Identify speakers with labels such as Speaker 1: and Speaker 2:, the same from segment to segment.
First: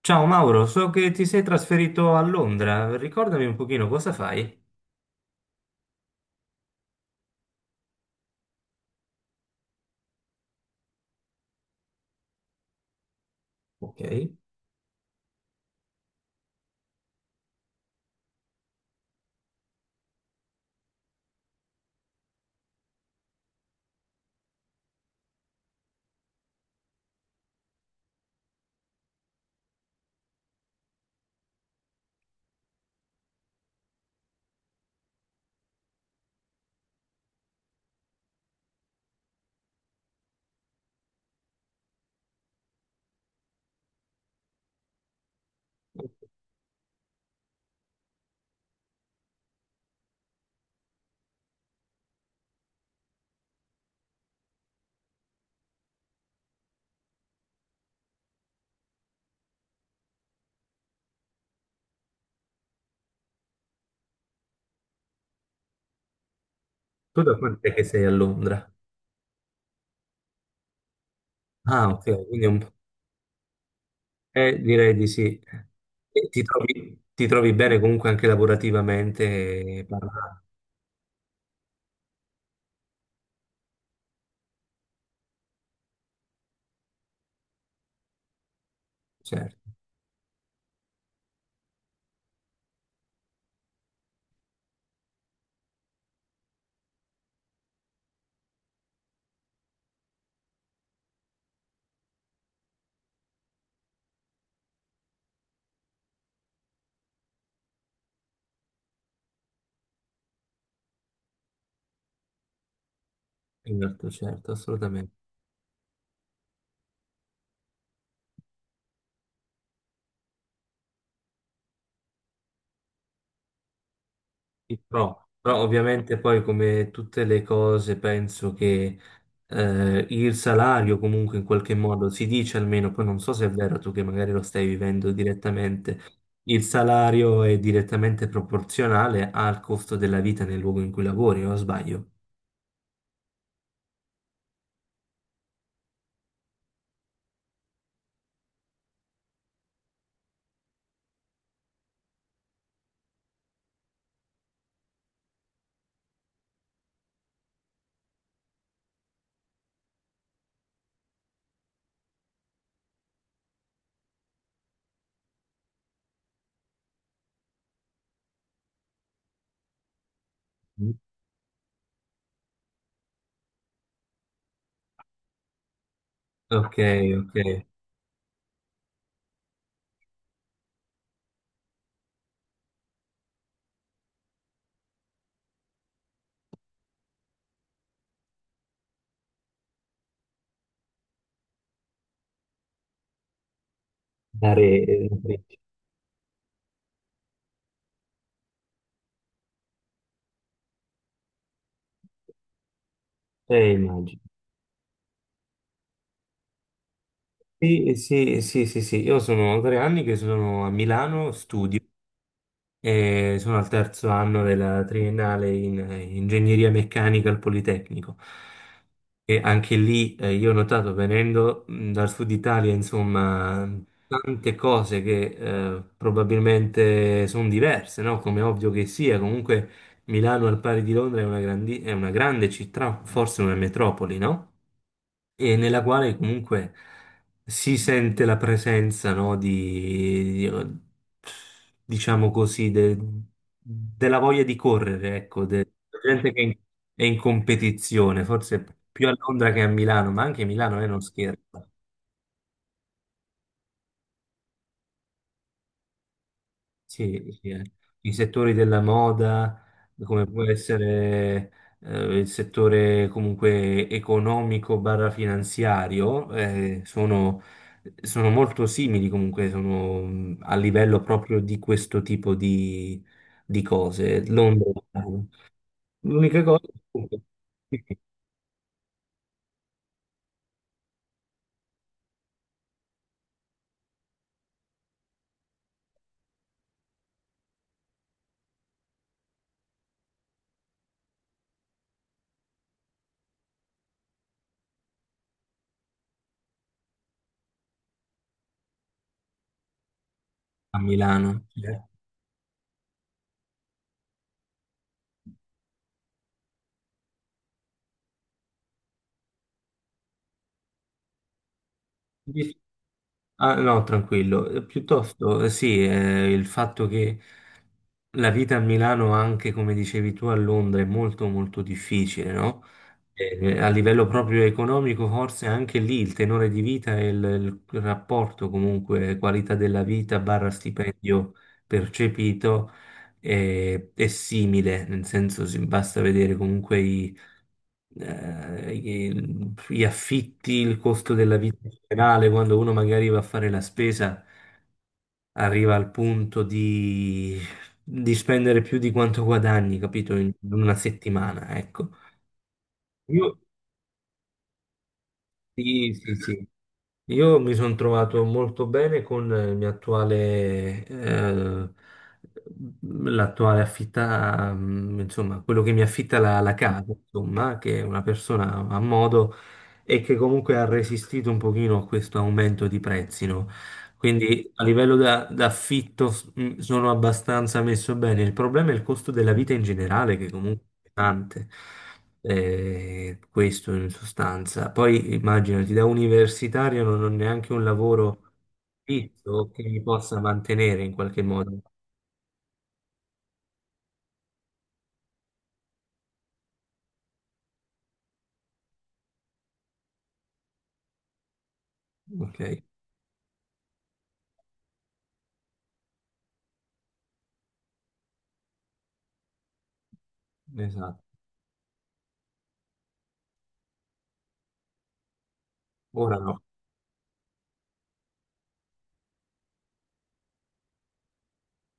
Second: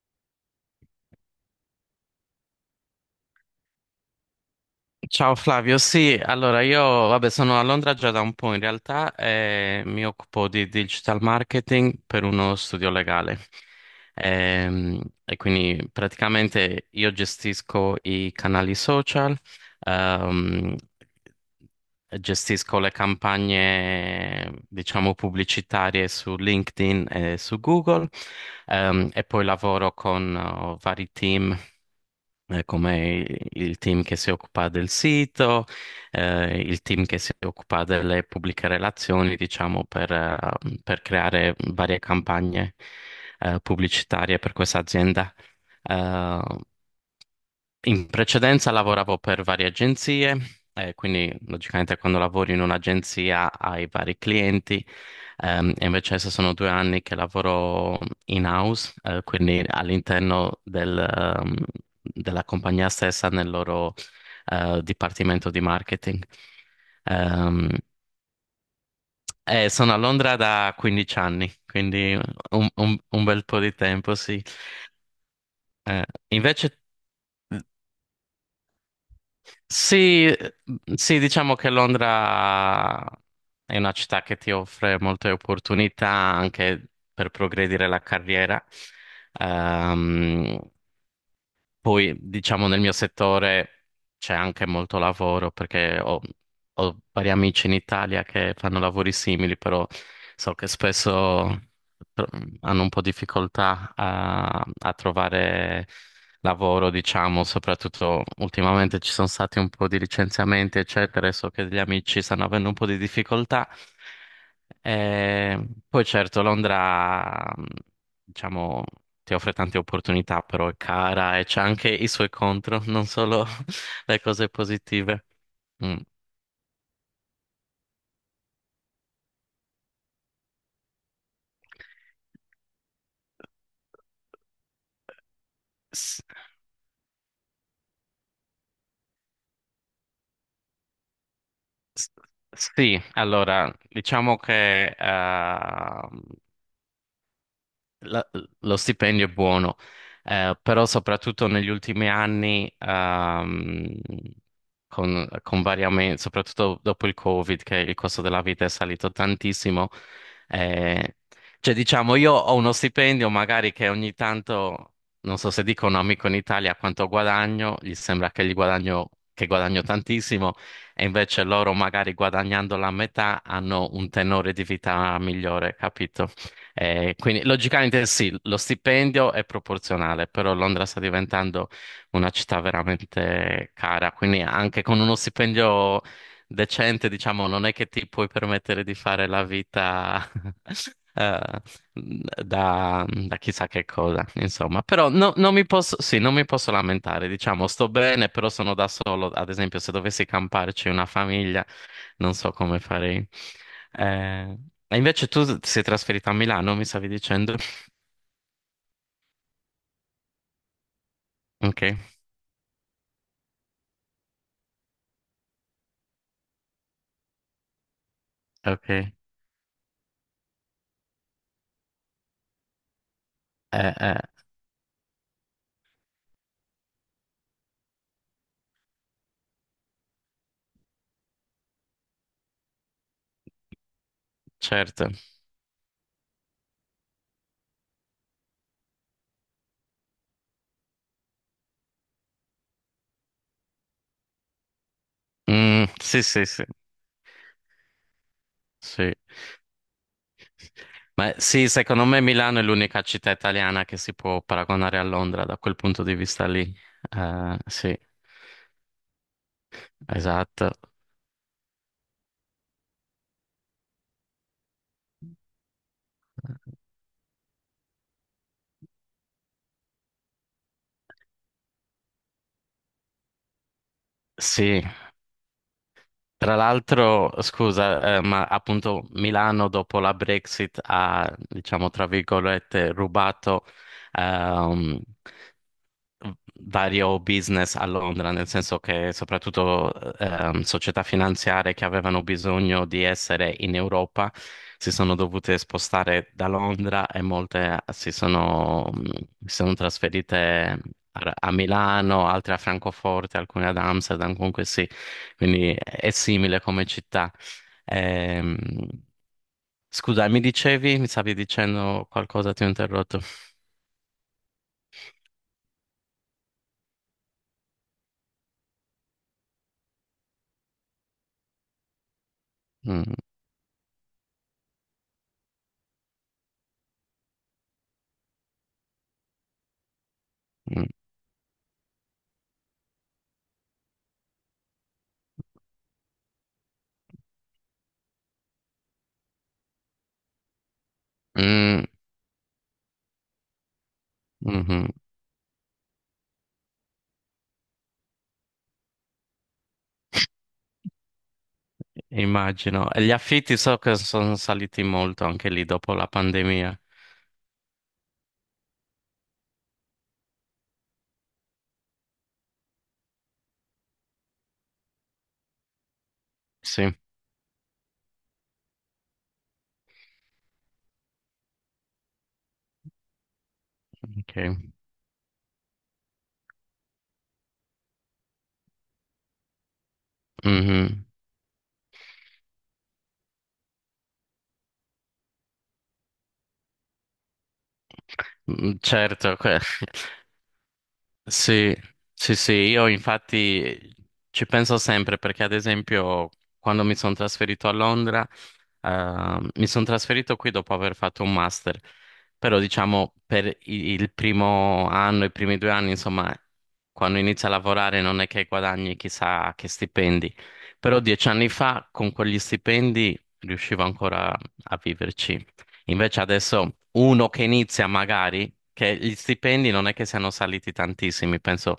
Speaker 1: Ciao Mauro, so che ti sei trasferito a Londra, ricordami un pochino cosa fai.
Speaker 2: Ciao Flavio, sì, allora io vabbè, sono a Londra già da un po' in realtà e mi occupo di digital marketing per uno studio legale.
Speaker 1: Ok,
Speaker 2: Quindi praticamente io gestisco i canali social, ehm, gestisco le campagne, diciamo, pubblicitarie su LinkedIn e su Google, e poi lavoro con vari team come il team che si occupa del sito, il team che si occupa delle pubbliche relazioni, diciamo, per creare varie campagne, pubblicitarie per questa azienda. Eh, In precedenza lavoravo per varie agenzie, quindi logicamente quando lavori in un'agenzia hai vari clienti, e invece adesso sono 2 anni che lavoro in-house, quindi all'interno del, della compagnia stessa nel loro, dipartimento di marketing.
Speaker 1: tu da
Speaker 2: Ehm,
Speaker 1: quant'è che sei a Londra?
Speaker 2: e sono a Londra da 15 anni,
Speaker 1: Ah,
Speaker 2: quindi
Speaker 1: ok, quindi è un
Speaker 2: un,
Speaker 1: po'.
Speaker 2: un bel po' di tempo, sì.
Speaker 1: Direi di sì. E ti
Speaker 2: Invece
Speaker 1: trovi, ti trovi bene comunque anche lavorativamente, eh,
Speaker 2: sì,
Speaker 1: parla-
Speaker 2: mhmm, sì, diciamo che Londra è una città che ti offre molte opportunità anche per progredire la carriera.
Speaker 1: certo,
Speaker 2: Ehm, Poi, diciamo, nel mio settore c'è anche molto lavoro perché ho vari amici in Italia che fanno lavori simili, però so che spesso tro- hanno un po' difficoltà a trovare lavoro, diciamo, soprattutto ultimamente ci sono stati un po' di licenziamenti, eccetera, e so che gli amici stanno avendo un po' di difficoltà.
Speaker 1: certo, certo, assolutamente.
Speaker 2: E poi certo, Londra, diciamo ti offre tante opportunità, però è cara e c'ha anche i suoi contro, non solo le cose
Speaker 1: Sì, Però,
Speaker 2: positive.
Speaker 1: però
Speaker 2: Mm.
Speaker 1: ovviamente poi come tutte le cose penso che il salario comunque in qualche modo si dice almeno, poi non so se è vero, tu che magari lo stai vivendo direttamente,
Speaker 2: S-
Speaker 1: il salario è direttamente proporzionale al costo della vita nel luogo in cui lavori, o sbaglio?
Speaker 2: s- Sì, allora, diciamo che la- lo stipendio è buono, però soprattutto negli ultimi anni, con vari soprattutto dopo il Covid, che il costo della vita è salito tantissimo, eh, cioè diciamo io ho uno stipendio magari che ogni tanto, non so se dico a un amico in Italia quanto guadagno, gli sembra che, gli guadagno, che guadagno tantissimo,
Speaker 1: Mm.
Speaker 2: e invece loro magari guadagnando la metà hanno un tenore di vita migliore, capito?
Speaker 1: Ok, ok.
Speaker 2: Quindi logicamente sì, lo stipendio è proporzionale, però Londra sta diventando una città veramente cara, quindi anche con uno stipendio decente, diciamo, non è che ti puoi permettere di fare la vita eh, mhmm, da, da chissà che cosa, insomma.
Speaker 1: Dare,
Speaker 2: Però
Speaker 1: una
Speaker 2: non
Speaker 1: freccia.
Speaker 2: mi posso, sì, non mi posso lamentare, diciamo, sto bene, però sono da solo. Ad esempio, se dovessi camparci una famiglia, non so come farei.
Speaker 1: Eh, immagino.
Speaker 2: Eh, e invece tu ti sei trasferita a Milano, mi stavi dicendo?
Speaker 1: Sì, sì, sì, sì, sì. Io sono tre anni che sono a Milano,
Speaker 2: Ok,
Speaker 1: e sono al terzo anno della triennale in ingegneria meccanica al Politecnico.
Speaker 2: ok.
Speaker 1: E anche lì, io ho notato, venendo, dal sud Italia, insomma,
Speaker 2: Eh,
Speaker 1: tante cose che probabilmente sono diverse, no? Come è ovvio che sia. Comunque Milano al pari di Londra è è una grande città, forse una metropoli, no?
Speaker 2: certo.
Speaker 1: E nella quale comunque si sente la presenza, no, diciamo così, della voglia di correre, ecco,
Speaker 2: Mm,
Speaker 1: della
Speaker 2: sì,
Speaker 1: gente che è
Speaker 2: sì,
Speaker 1: in,
Speaker 2: sì,
Speaker 1: è in competizione, forse più
Speaker 2: sì.
Speaker 1: a Londra che a Milano, ma anche Milano è non
Speaker 2: Ma
Speaker 1: scherzo.
Speaker 2: sì, secondo me Milano è l'unica città italiana che si può paragonare a Londra da quel punto di vista lì.
Speaker 1: Sì, sì, eh.
Speaker 2: Sì.
Speaker 1: I settori della moda, come può
Speaker 2: Esatto.
Speaker 1: essere il settore comunque economico barra finanziario, sono molto simili comunque, sono, a livello proprio di questo tipo di cose. Londra,
Speaker 2: Sì,
Speaker 1: eh. L'unica
Speaker 2: tra
Speaker 1: cosa
Speaker 2: l'altro,
Speaker 1: è che-
Speaker 2: scusa, ma appunto Milano dopo la Brexit ha, diciamo, tra virgolette, rubato ehm, vario business a Londra, nel senso che soprattutto società finanziarie che avevano bisogno di essere in Europa si sono dovute spostare da Londra e molte si sono, si sono
Speaker 1: a
Speaker 2: trasferite
Speaker 1: Milano.
Speaker 2: a
Speaker 1: Cioè,
Speaker 2: Milano, altre a Francoforte, alcune ad Amsterdam, comunque sì, quindi è simile come città. Ehm, Scusa, mi dicevi, mi stavi dicendo qualcosa, ti ho interrotto.
Speaker 1: ah, no, tranquillo. Piuttosto, sì, il fatto che la vita a Milano, anche come dicevi tu a Londra, è molto molto difficile, no?
Speaker 2: Mm,
Speaker 1: A livello proprio economico, forse anche lì il tenore di vita e il rapporto comunque qualità della vita barra
Speaker 2: mm,
Speaker 1: stipendio percepito è simile, nel senso basta vedere comunque gli affitti, il costo della vita in
Speaker 2: mm,
Speaker 1: generale, quando uno magari va a fare la spesa,
Speaker 2: mhm.
Speaker 1: arriva al punto di spendere più di quanto guadagni, capito, in una settimana, ecco.
Speaker 2: Immagino. E gli
Speaker 1: Io,
Speaker 2: affitti so che sono saliti molto anche lì dopo
Speaker 1: sì,
Speaker 2: la
Speaker 1: sì, sì.
Speaker 2: pandemia.
Speaker 1: Io mi sono trovato molto bene con il mio attuale, l'attuale affitta, insomma, quello che mi affitta la
Speaker 2: Sì,
Speaker 1: casa, insomma, che è una persona a modo e che comunque ha resistito un pochino a questo aumento di prezzi, no?
Speaker 2: ok.
Speaker 1: Quindi a livello d'affitto sono abbastanza messo bene. Il problema è il costo della vita in generale, che comunque è
Speaker 2: Mhm.
Speaker 1: pesante. Questo in sostanza. Poi immaginati, da universitario non ho neanche un lavoro
Speaker 2: Mm, certo,
Speaker 1: fisso che mi possa mantenere in qualche modo.
Speaker 2: sì, sì, sì, io infatti ci penso sempre perché ad esempio quando mi sono trasferito a Londra mi sono trasferito qui dopo aver fatto un master,
Speaker 1: Ok,
Speaker 2: però diciamo per il primo anno, i primi 2 anni, insomma, quando inizi a lavorare non è che guadagni chissà che stipendi, però
Speaker 1: esatto.
Speaker 2: 10 anni fa con quegli stipendi riuscivo ancora a viverci.
Speaker 1: Ora
Speaker 2: Invece
Speaker 1: no.
Speaker 2: adesso uno che inizia magari, che gli stipendi non è che siano saliti tantissimi, penso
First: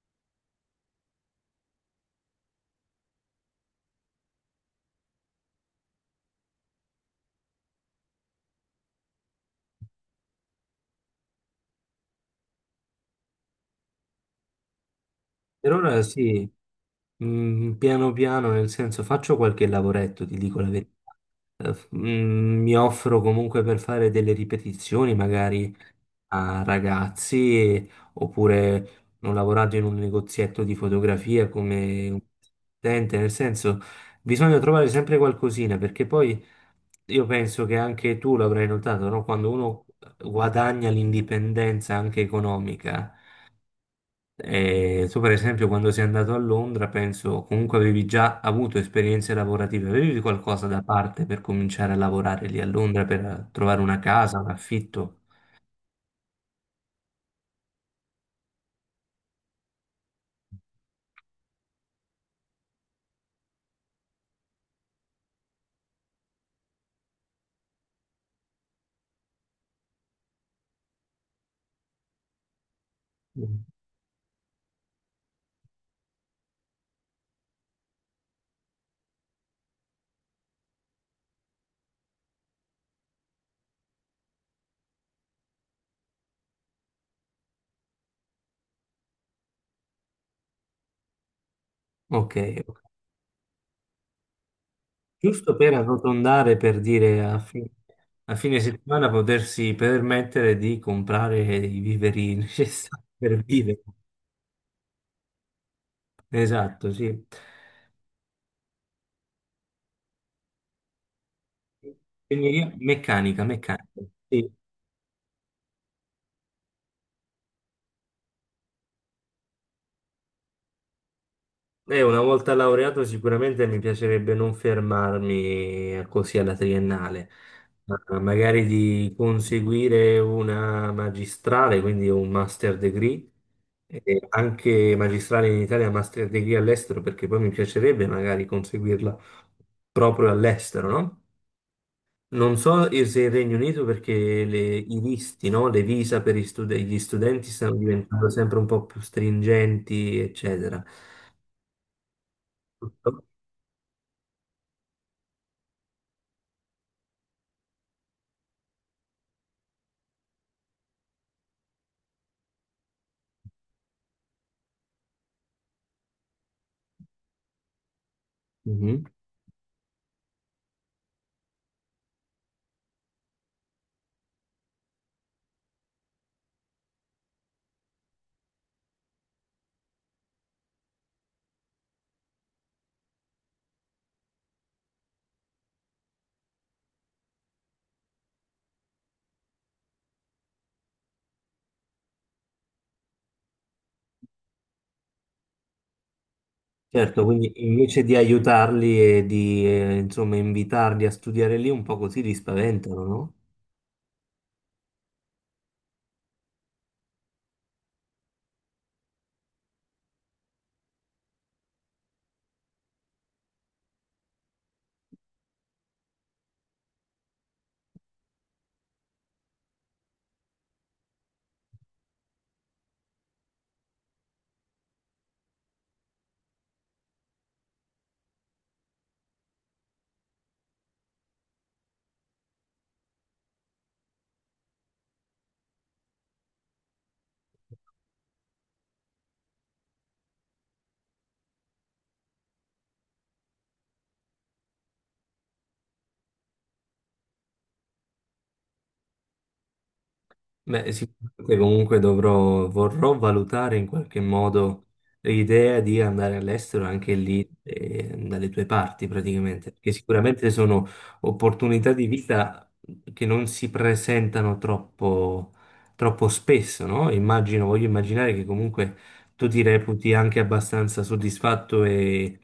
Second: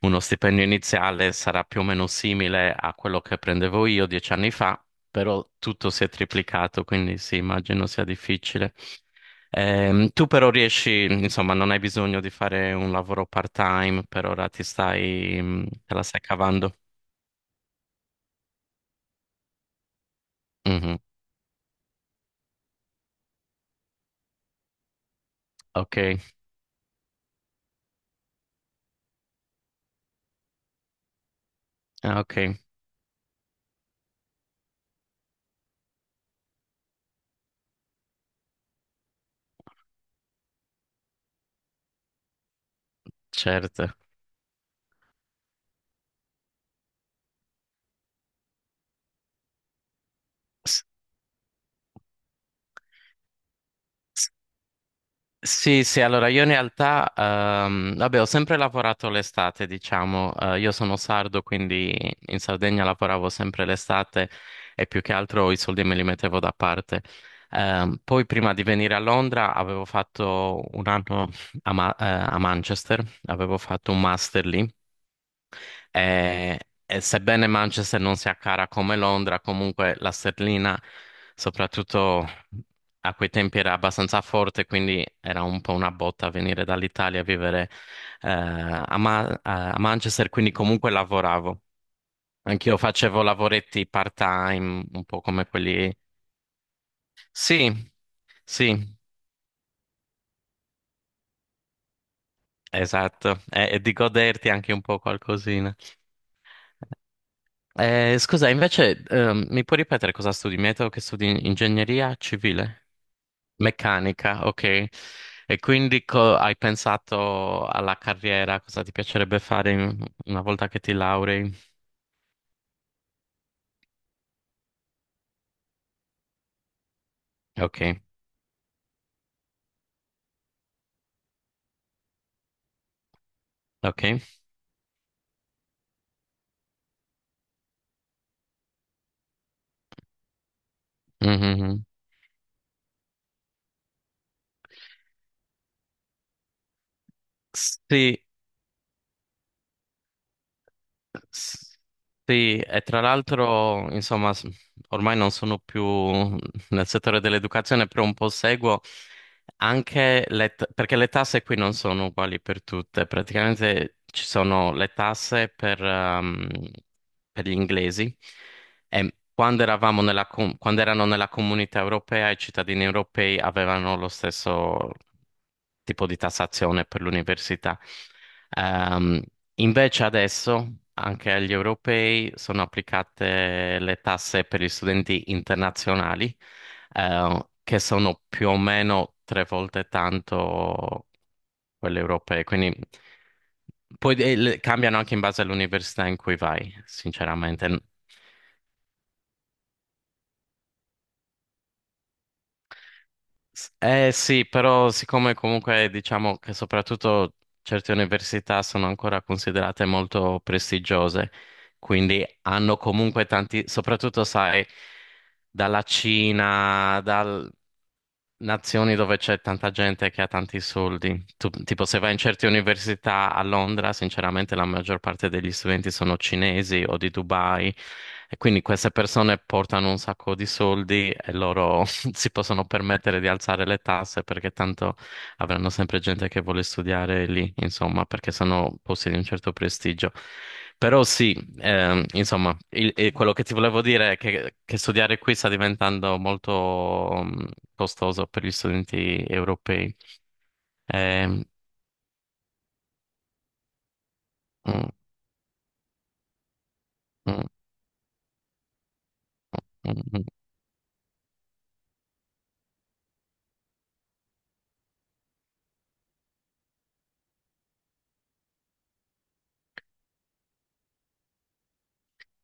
Speaker 2: uno stipendio iniziale sarà più o meno simile a quello che prendevo io 10 anni fa però tutto si è triplicato, quindi sì, immagino sia difficile. Tu però riesci, insomma, non hai bisogno di fare un lavoro part-time, per ora ti stai,
Speaker 1: Per
Speaker 2: te
Speaker 1: ora
Speaker 2: la stai
Speaker 1: sì,
Speaker 2: cavando.
Speaker 1: piano piano, nel senso faccio qualche lavoretto, ti dico la verità.
Speaker 2: Mhm,
Speaker 1: Mi offro comunque per fare delle ripetizioni, magari
Speaker 2: ok,
Speaker 1: a ragazzi, oppure ho lavorato in un negozietto di fotografia come un
Speaker 2: ah, ok,
Speaker 1: assistente, nel senso bisogna trovare sempre qualcosina, perché poi io penso che anche tu l'avrai notato, no? Quando uno guadagna l'indipendenza anche economica,
Speaker 2: certo.
Speaker 1: tu per esempio quando sei andato a Londra, penso comunque avevi già avuto esperienze lavorative, avevi qualcosa da
Speaker 2: S-
Speaker 1: parte per cominciare a lavorare lì a Londra per trovare una casa, un affitto?
Speaker 2: Sì, sì, allora io in realtà, vabbè, ho sempre lavorato l'estate, diciamo, eh, io sono sardo, quindi in Sardegna lavoravo sempre l'estate e più che altro i soldi me li mettevo da parte. Poi prima di venire a Londra avevo fatto un anno a, a Manchester, avevo
Speaker 1: Mm.
Speaker 2: fatto un master lì e, e sebbene Manchester non sia cara come Londra, comunque la sterlina, soprattutto a quei tempi, era abbastanza forte, quindi era un po' una botta venire dall'Italia a vivere a, a Manchester, quindi comunque lavoravo.
Speaker 1: Ok,
Speaker 2: Anch'io
Speaker 1: ok.
Speaker 2: facevo lavoretti part-time, un po' come
Speaker 1: Giusto per
Speaker 2: quelli...
Speaker 1: arrotondare, per dire
Speaker 2: Sì,
Speaker 1: a fine
Speaker 2: sì,
Speaker 1: settimana potersi permettere di comprare i viveri necessari
Speaker 2: esatto,
Speaker 1: per
Speaker 2: e
Speaker 1: vivere.
Speaker 2: di goderti anche un po' qualcosina.
Speaker 1: Esatto, sì.
Speaker 2: Scusa, invece, mi puoi ripetere cosa studi? Mi hai detto che studi ingegneria
Speaker 1: Quindi
Speaker 2: civile?
Speaker 1: meccanica, meccanica.
Speaker 2: Meccanica,
Speaker 1: Sì.
Speaker 2: ok. E quindi hai pensato alla carriera, cosa ti piacerebbe fare una volta che ti laurei?
Speaker 1: E una volta laureato sicuramente mi piacerebbe non fermarmi così alla triennale,
Speaker 2: Ok,
Speaker 1: ma magari di conseguire una magistrale, quindi un master degree, e
Speaker 2: ok.
Speaker 1: anche magistrale in Italia, master degree all'estero, perché poi mi piacerebbe magari conseguirla proprio all'estero, no?
Speaker 2: Mhm.
Speaker 1: Non so e se il Regno Unito perché i visti, no? Le visa per gli studenti stanno
Speaker 2: Sì,
Speaker 1: diventando sempre un po' più stringenti, eccetera.
Speaker 2: S- sì, e tra l'altro, insomma, ormai non sono più nel settore dell'educazione, però un po' seguo anche perché le tasse qui non sono uguali per tutte. Praticamente ci sono le tasse per gli inglesi
Speaker 1: Mhm.
Speaker 2: e quando eravamo nella, quando erano nella comunità europea, i cittadini europei avevano lo stesso tipo di tassazione per l'università. Ehm, Invece adesso anche agli europei sono applicate le tasse per gli studenti internazionali, che sono più o meno 3 volte tanto quelle europee. Quindi poi cambiano anche in base all'università in cui vai,
Speaker 1: Certo, quindi
Speaker 2: sinceramente.
Speaker 1: invece di aiutarli e di, insomma, invitarli a studiare lì, un po' così li spaventano, no?
Speaker 2: Eh sì, però siccome comunque diciamo che soprattutto certe università sono ancora considerate molto prestigiose, quindi hanno comunque tanti, soprattutto sai, dalla Cina, nazioni dove c'è tanta gente che ha tanti soldi. Tipo, se vai in certe università a Londra, sinceramente la maggior parte degli studenti sono cinesi o di Dubai, e quindi queste persone portano un sacco di soldi e loro si possono permettere di alzare le tasse perché tanto avranno sempre gente che vuole studiare lì, insomma, perché sono posti di un certo prestigio. Però sì, insomma, e quello che ti volevo dire è che studiare qui sta diventando molto mm, costoso per gli studenti europei.
Speaker 1: Beh,
Speaker 2: Ehm,
Speaker 1: sicuramente comunque dovrò, vorrò valutare in qualche modo
Speaker 2: mm,
Speaker 1: l'idea di andare all'estero anche
Speaker 2: mm,
Speaker 1: lì, dalle tue parti praticamente, perché
Speaker 2: mm, mm.
Speaker 1: sicuramente sono opportunità di vita che non si presentano troppo, troppo spesso, no? Immagino, voglio immaginare che comunque tu ti reputi anche abbastanza soddisfatto e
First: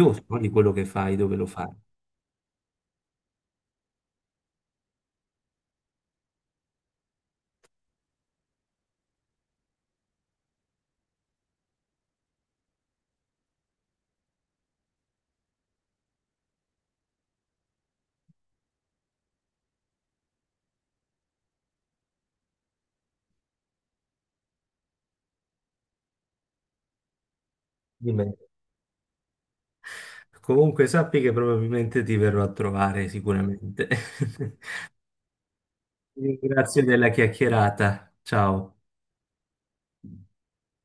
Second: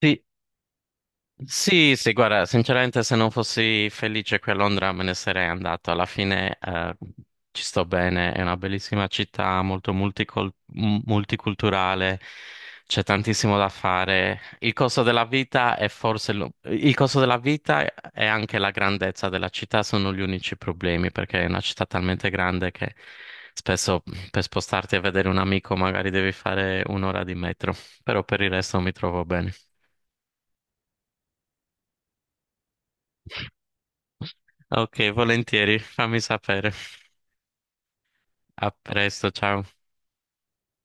Speaker 2: Sì,
Speaker 1: no, di quello che fai, dove lo fai.
Speaker 2: sì, sì, guarda, sinceramente se non fossi felice qui a Londra me ne sarei andato. Alla fine ci sto bene, è una bellissima città, molto multiculturale, c'è tantissimo da fare. Il costo della vita è forse il costo della vita e anche la grandezza della città sono gli unici problemi, perché è una città talmente grande che spesso per spostarti a vedere un amico magari devi fare un'ora di metro,
Speaker 1: Di
Speaker 2: però
Speaker 1: me.
Speaker 2: per il resto mi trovo bene.
Speaker 1: Comunque sappi che probabilmente ti verrò a trovare sicuramente.
Speaker 2: Ok, volentieri, fammi sapere.
Speaker 1: Grazie della chiacchierata.
Speaker 2: A
Speaker 1: Ciao.
Speaker 2: presto, ciao.